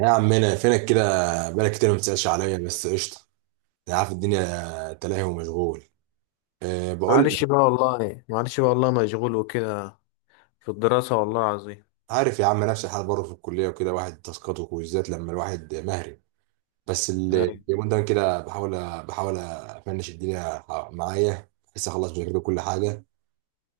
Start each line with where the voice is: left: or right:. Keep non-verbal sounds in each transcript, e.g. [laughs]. right: يا عمنا فينك كده، بقالك كتير ما بتسألش عليا بس قشطة. أنا عارف الدنيا تلاهي ومشغول. أه بقول
left: معلش
right: لك،
left: بقى والله معلش بقى والله مشغول وكده. في الدراسة والله العظيم.
right: عارف يا عم نفس الحال برضه في الكلية وكده واحد تاسكات وكويزات لما الواحد مهري. بس
left: أيوة.
right: اليومين ده كده بحاول، أفنش الدنيا معايا بحيث أخلص بذاكر كل حاجة.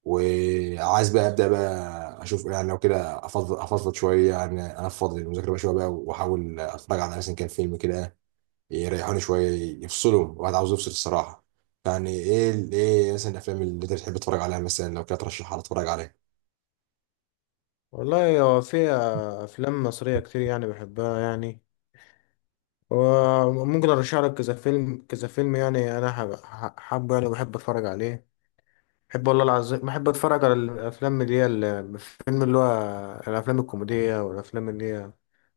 right: وعايز بقى أبدأ بقى أشوف يعني لو كده أفضل أفضفض شوية، يعني أنفض المذاكرة بقى شوية بقى وأحاول أتفرج على مثلا كان فيلم كده يريحوني شويه، يفصلوا الواحد عاوز يفصل الصراحه. يعني ايه مثلا الافلام اللي انت بتحب تتفرج عليها، مثلا لو كده ترشحها لي اتفرج عليها.
left: والله هو في أفلام مصرية كتير يعني بحبها يعني. وممكن أرشح لك كذا فيلم كذا فيلم يعني أنا حابه يعني بحب أتفرج عليه. بحب والله العظيم بحب أتفرج على الأفلام اللي هي الفيلم اللي هو الأفلام الكوميدية، والأفلام اللي هي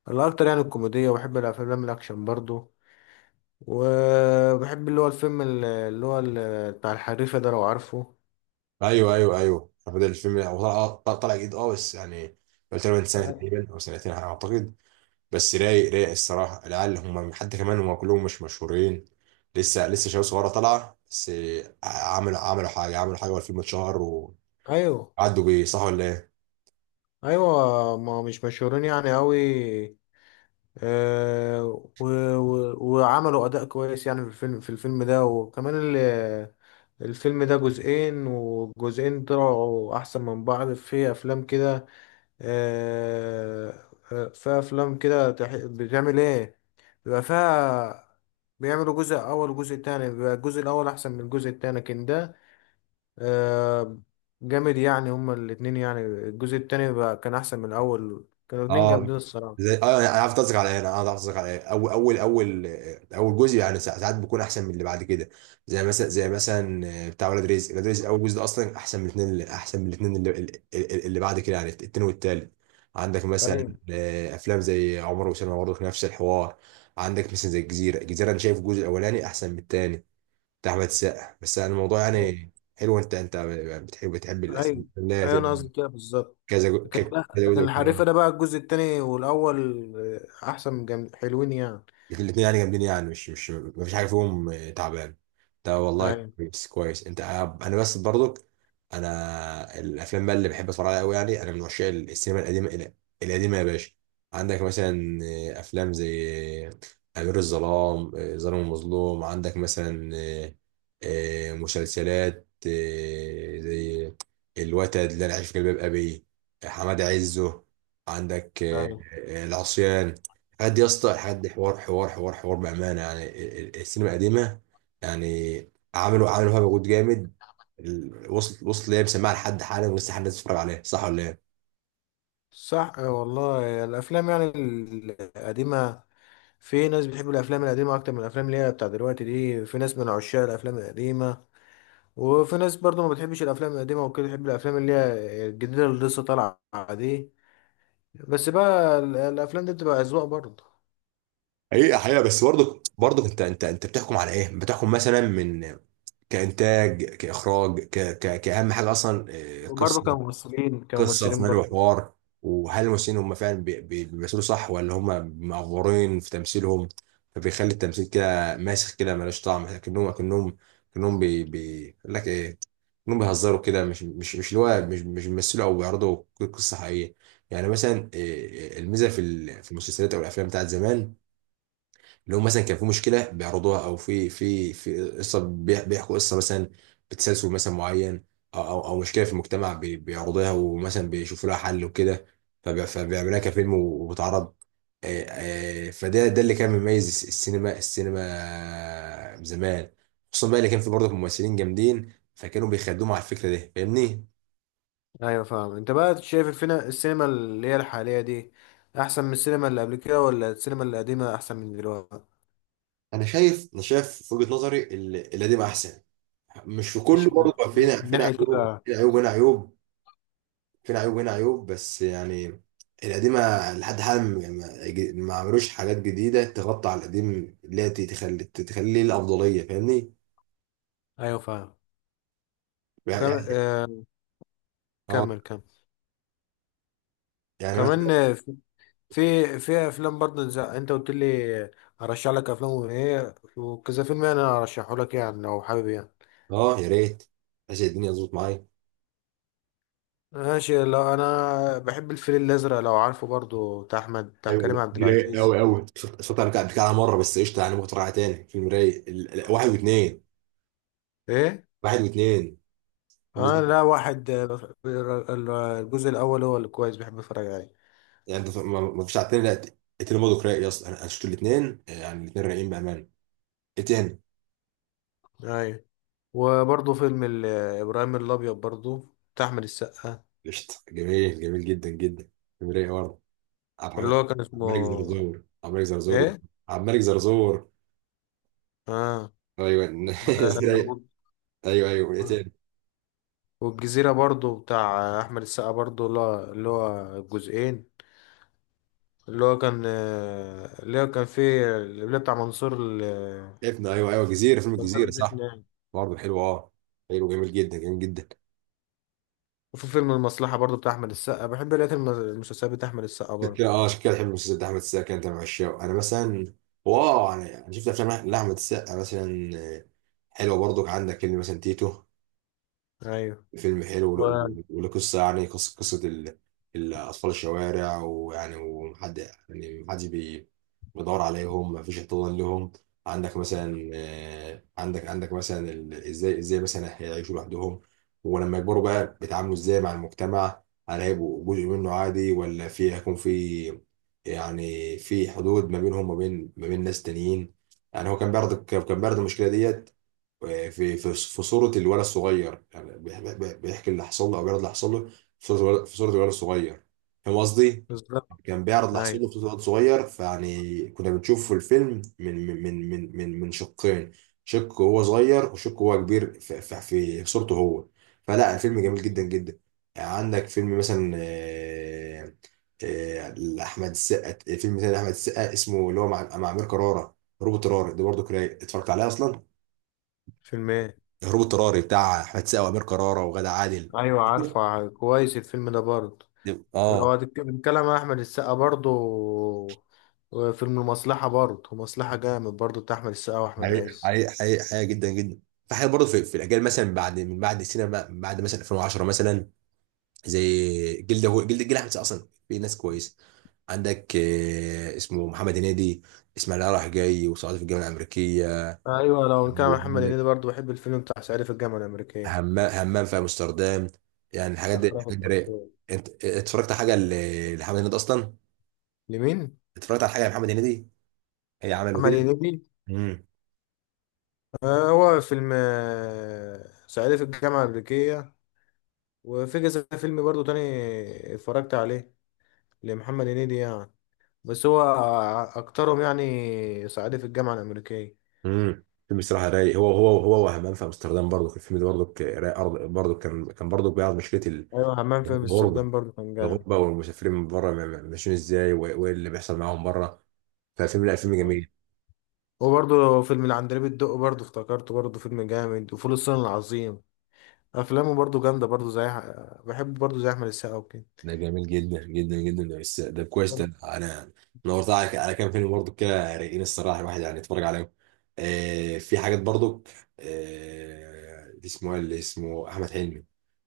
left: الأكتر يعني الكوميدية، وبحب الأفلام الأكشن برضو. وبحب اللي هو الفيلم اللي هو بتاع الحريفة ده لو عارفه.
right: ايوه، بدل الفيلم هو طلع جديد، اه بس يعني قلت له من سنه تقريبا او سنتين على ما اعتقد. بس رايق الصراحه، العيال هم حتى كمان هم كلهم مش مشهورين، لسه شباب صغيره طالعه، بس عملوا حاجه، عملوا حاجه والفيلم اتشهر
left: أيوه،
right: وعدوا بيه، صح ولا ايه؟
left: ايوه، ما مش مشهورين يعني قوي. آه. و و وعملوا اداء كويس يعني في الفيلم ده، وكمان الفيلم ده جزئين والجزئين طلعوا احسن من بعض في افلام كده. آه، آه، في افلام كده بتعمل ايه، بيبقى فيها بيعملوا جزء اول وجزء تاني بيبقى الجزء الاول احسن من الجزء التاني، لكن ده آه، جامد يعني. هما الاتنين يعني الجزء التاني بقى كان أحسن من الأول، كانوا الاتنين
right: اه
left: جامدين الصراحة.
right: زي اه، يعني انا عارف قصدك على ايه. اول اول جزء يعني ساعات بيكون احسن من اللي بعد كده. زي مثلا بتاع ولاد رزق، اول جزء ده اصلا احسن من الاثنين، اللي، اللي بعد كده يعني التاني والتالت. عندك مثلا
left: أيوة،
right: افلام زي عمر وسلمى، برضه نفس الحوار. عندك مثلا زي الجزيره، انا شايف الجزء الاولاني احسن من الثاني، بتاع احمد السقا. بس أنا الموضوع يعني حلو، انت انت بتحب الاسئله،
left: أيوة، أيوة، أنا قصدي كده بالظبط. لكن
right: كذا
left: بقى لكن
right: جزء
left: الحريفة
right: وكده.
left: ده بقى الجزء التاني والأول آه، أحسن من جامد حلوين يعني.
right: الاثنين يعني جامدين، يعني مش مش ما فيش حاجه فيهم تعبان، ده والله.
left: أيوة،
right: كويس انت، انا بس برضك. انا الافلام بقى اللي بحب اتفرج عليها قوي، يعني انا من عشاق القديمه يا باشا. عندك مثلا افلام زي امير الظلام، ظالم المظلوم. عندك مثلا مسلسلات زي الوتد، اللي انا عايش في جلباب ابي، حماد عزه. عندك
left: أيوة.
right: العصيان، قد يا اسطى، لحد حوار بامانه. يعني السينما القديمه يعني عملوا فيها مجهود جامد وصلت ليه مسمعها لحد حالا، ولسه حد الناس بتتفرج عليها، صح ولا ايه؟
left: صح آه، والله الأفلام يعني القديمة، في ناس بتحب الأفلام القديمة أكتر من الأفلام اللي هي بتاع دلوقتي دي، في ناس من عشاق الأفلام القديمة، وفي ناس برضو ما بتحبش الافلام القديمه وكده، تحب الافلام اللي هي الجديده اللي لسه طالعه دي. بس بقى الافلام دي بتبقى اذواق برضو.
right: حقيقة حقيقة بس برضك، انت بتحكم على ايه؟ بتحكم مثلا من كانتاج، كاخراج، ك ك كاهم حاجه اصلا
left: وبرضو
right: قصه،
left: كممثلين
right: قصه في
left: كممثلين
right: ملء
left: برضو.
right: وحوار. وهل الممثلين هم فعلا بيمثلوا، صح ولا هم معفورين في تمثيلهم فبيخلي التمثيل كده ماسخ كده ملوش طعم، كأنهم بي بي يقول لك ايه كأنهم بيهزروا كده، مش مش مش اللي هو مش مش بيمثلوا او بيعرضوا قصه حقيقيه. يعني مثلا الميزه في المسلسلات او الافلام بتاعت زمان، لو مثلا كان في مشكله بيعرضوها، او في قصه بيحكوا قصه مثلا بتسلسل مثلا معين، او او أو مشكله في المجتمع بيعرضوها ومثلا بيشوفوا لها حل وكده، فبيعملوها كفيلم وبتعرض. آه، فده ده اللي كان مميز السينما زمان، خصوصا بقى اللي كان في برضه ممثلين جامدين فكانوا بيخدموا على الفكره دي، فاهمني؟
left: ايوه فاهم. انت بقى شايف الفينا السينما اللي هي الحاليه دي احسن من السينما اللي قبل كده، ولا السينما القديمه احسن من دلوقتي؟
right: انا شايف في وجهه نظري القديم احسن. مش في كله
left: مش
right: برضه،
left: من
right: فينا
left: ناحيه
right: عيوب،
left: كده.
right: هنا عيوب، فين عيوب هنا عيوب. بس يعني القديمة لحد حالا يعني ما ما عملوش حاجات جديدة تغطي على القديم اللي هي تخليه الأفضلية، فاهمني؟
left: ايوه فاهم.
right: يعني
left: وكم...
right: يعني
left: آه...
right: اه.
left: كمل كمل
right: يعني مثلا
left: كمان. في في افلام برضه زي انت قلت لي ارشح لك افلام وايه وكذا فيلم، يعني انا ارشحه لك يعني لو حابب يعني.
right: اه. يا ريت، عشان الدنيا تظبط معايا.
left: ماشي، لو انا بحب الفيل الازرق لو عارفه برضه، بتاع احمد، بتاع
right: ايوه،
left: كريم عبد
right: دي رايق قوي
left: العزيز.
right: قوي، صوت انا قبل كده مره، بس قشطه يعني ممكن تراجع تاني. فيلم رايق واحد واثنين،
left: ايه.
right: واحد واثنين.
left: اه،
right: المز-
left: لا، واحد، الجزء الاول هو اللي كويس بحب اتفرج عليه.
right: يعني انت ما فيش على التاني؟ لا التاني برضه رايق يا اسطى، أنا شفت الاثنين، يعني الاثنين رايقين بامان. ايه تاني؟
left: ايوه. وبرضه فيلم ابراهيم الابيض برضه بتاع احمد السقا.
right: قشطه، جميل جميل جدا جدا، فيلم رايق برضه. عبد
left: اللي
right: الملك
left: هو كان اسمه
right: عبد الملك زرزور
left: ايه؟
right: عبد الملك زرزور.
left: اه.
right: ايوه [laughs] ازاي؟ ايوه ايوه، ايه تاني؟
left: والجزيرة برضو بتاع أحمد السقا برضو، اللي هو الجزئين، اللي هو كان اللي هو كان فيه اللي بتاع
right: ابن، ايوه ايوه، جزيره، فيلم
left: منصور
right: الجزيره، صح،
left: الفتنة.
right: برضه حلو اه، حلو جميل جدا جميل جدا.
left: وفي فيلم المصلحة برضو بتاع أحمد السقا، بحب لقيت المسلسلات بتاع أحمد السقا
right: عشان
left: برضو.
right: كده اه، عشان كده بحب المسلسل ده، احمد السقا انت من عشاقه. انا مثلا واو، انا شفت افلام لاحمد السقا مثلا آه، حلوه برضه. عندك فيلم مثلا تيتو،
left: أيوة.
right: فيلم حلو
left: و-
right: وله قصة، يعني قصة ال- الأطفال الشوارع، ويعني ومحد يعني محدش بيدور عليهم، مفيش احتضان لهم. عندك مثلا عندك مثلا ازاي مثلا هيعيشوا لوحدهم، ولما يكبروا بقى بيتعاملوا ازاي مع المجتمع، هل هيبقوا جزء منه عادي ولا هيكون في يعني في حدود ما بينهم وما بين ما بين ناس تانيين. يعني هو كان بيعرض المشكلة ديت في صورة الولد الصغير، يعني بيحكي اللي حصل له أو بيعرض اللي حصل له في صورة الولد، في صورة الولد الصغير، فاهم قصدي؟
left: بالظبط.
right: كان بيعرض اللي حصل
left: أيوة.
right: له في صورة الولد الصغير، فيعني كنا بنشوف في الفيلم من شقين، شق هو صغير وشق هو كبير، في، في صورته هو. فلا الفيلم جميل جدا جدا. يعني عندك فيلم مثلا لأحمد السقا، فيلم تاني لأحمد السقا اسمه اللي هو مع أمير كرارة، روبوت رارة دي برضه، كرايك اتفرجت عليها أصلا؟
left: فيلم إيه؟
right: هروب اضطراري، بتاع احمد سقا وامير كرارة وغادة عادل.
left: أيوة عارفة كويس الفيلم ده برضو. ولو
right: اه.
left: هتتكلم عن أحمد السقا برضو، فيلم المصلحة برضو، مصلحة جامد برضو بتاع أحمد السقا وأحمد عز.
right: حقيقة جدا جدا. في حاجات برضه في، الاجيال مثلا من بعد السينما، من بعد مثلا 2010 مثلا، زي جلد، هو جلد احمد سقا. اصلا في ناس كويسه عندك اسمه محمد هنيدي، اسماعيل رايح جاي، وصعيدي في الجامعه الامريكيه.
left: ايوه، لو كان محمد
right: وعندك
left: هنيدي برضه بحب الفيلم بتاع صعيدي في الجامعه الامريكيه.
right: همام في امستردام، يعني
left: الاخراف
right: الحاجات دي رايقه.
left: الدكتور.
right: انت اتفرجت على حاجه لمحمد هنيدي اصلا؟
left: لمين؟
right: اتفرجت على حاجه لمحمد هنيدي؟ هي عمله
left: محمد
right: كده.
left: هنيدي.
right: مم.
left: آه، هو فيلم صعيدي في الجامعه الامريكيه، وفي كذا فيلم برضه تاني اتفرجت عليه لمحمد هنيدي يعني، بس هو اكترهم يعني صعيدي في الجامعه الامريكيه.
right: امم، فيلم الصراحه رايق، هو. وهمان في امستردام برضو، في الفيلم ده برضو برضو كان برضو بيعرض مشكله
left: ايوه، حمام في
right: الغربه،
left: امستردام برضه كان جامد.
right: والمسافرين من بره ماشيين ازاي، وايه اللي بيحصل معاهم بره. فالفيلم لا، فيلم
left: آه.
right: جميل.
left: وبرضه فيلم العندليب الدق برضه افتكرته، برضه فيلم جامد، وفول الصين العظيم، افلامه برضه جامده برضه زي، بحب برضه زي احمد السقا وكده.
right: ده جميل جدا جدا جدا، بس ده كويس.
left: أيوة.
right: ده انا نورت على كام فيلم برضو كده رايقين الصراحه، الواحد يعني يتفرج عليهم. آه، في حاجات برضو آه، اللي اسمه إيه، اللي اسمه احمد حلمي،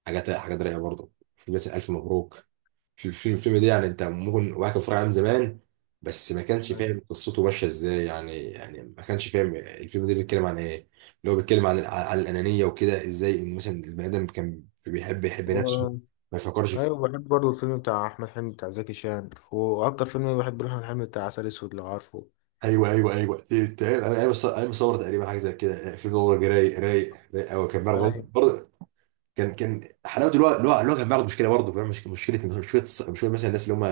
right: حاجات رايقه برضو، في مثلا الف مبروك. في الفيلم، ده يعني انت ممكن واحد كان فرع من زمان، بس ما كانش فاهم قصته ماشيه ازاي، يعني يعني ما كانش فاهم الفيلم ده بيتكلم عن ايه. اللي هو بيتكلم عن الانانيه وكده، ازاي ان مثلا البني ادم كان بيحب يحب
left: و...
right: نفسه ما يفكرش.
left: ايوه بحب برضه الفيلم بتاع احمد حلمي بتاع زكي شان، واكتر فيلم بحب له احمد حلمي بتاع عسل اسود لو عارفه.
right: ايوه تقريبا، انا ايوه صور، ايوه صور تقريبا حاجه زي كده في جوجل. رايق قوي، كان بيعرف
left: ايوه.
right: برضه، كان حلاوه، الوقت كان بيعرض مشكله برضه، فاهم؟ مش مشكله، مشكله مثلا الناس اللي هم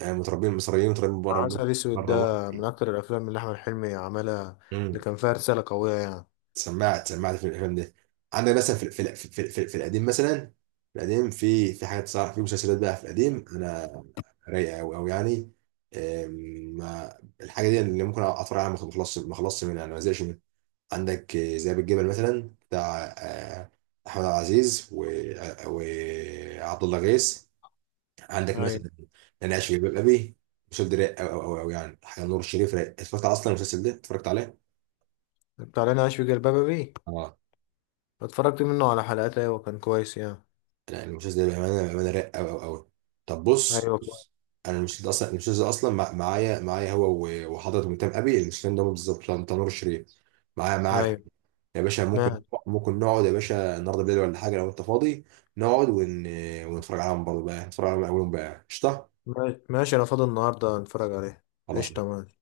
right: متربيين، مصريين متربيين بره،
left: عسل اسود ده
right: بره مصر.
left: من اكتر الافلام اللي احمد حلمي عملها، اللي
right: امم.
left: كان فيها رساله قويه يعني.
right: سمعت، سمعت في الافلام دي. عندك مثلا في القديم مثلا، في القديم في في حاجات صار، في مسلسلات بقى في القديم، انا رايقه قوي قوي يعني. أم، الحاجه دي اللي ممكن اتفرج عليها ما خلصش، ما خلصش منها، انا ما زهقش منها. عندك زي بالجبل مثلا، بتاع احمد عبد العزيز وعبد الله غيث. عندك
left: ايوه،
right: مثلا انا عايش في جلباب ابي، المسلسل ده رايق او، يعني حاجه نور الشريف رايق. اتفرجت على اصلا المسلسل ده، اتفرجت عليه؟
left: بتاع لنا عايش في جلباب ابي،
right: اه
left: اتفرجت منه على حلقات، ايوه كان كويس يعني.
right: لا، المسلسل ده بامانه، بامانه رايق او. طب
left: ايوه
right: بص،
left: كويس.
right: انا المسلسل ده اصلا، المسلسل ده اصلا معايا هو وحضرة ميتام ابي، المسلسلين ده بالظبط بتاع نور الشريف، معايا.
left: ايوه،
right: يا باشا ممكن،
left: ماشي،
right: ممكن نقعد يا باشا النهارده بالليل ولا حاجه لو انت فاضي؟ نقعد ون... ونتفرج عليهم برضه بقى، نتفرج عليهم من اولهم بقى، قشطه.
left: ماشي، ماشي، انا فاضي النهارده نتفرج عليه.
right: خلاص.
left: قشطه ماشي.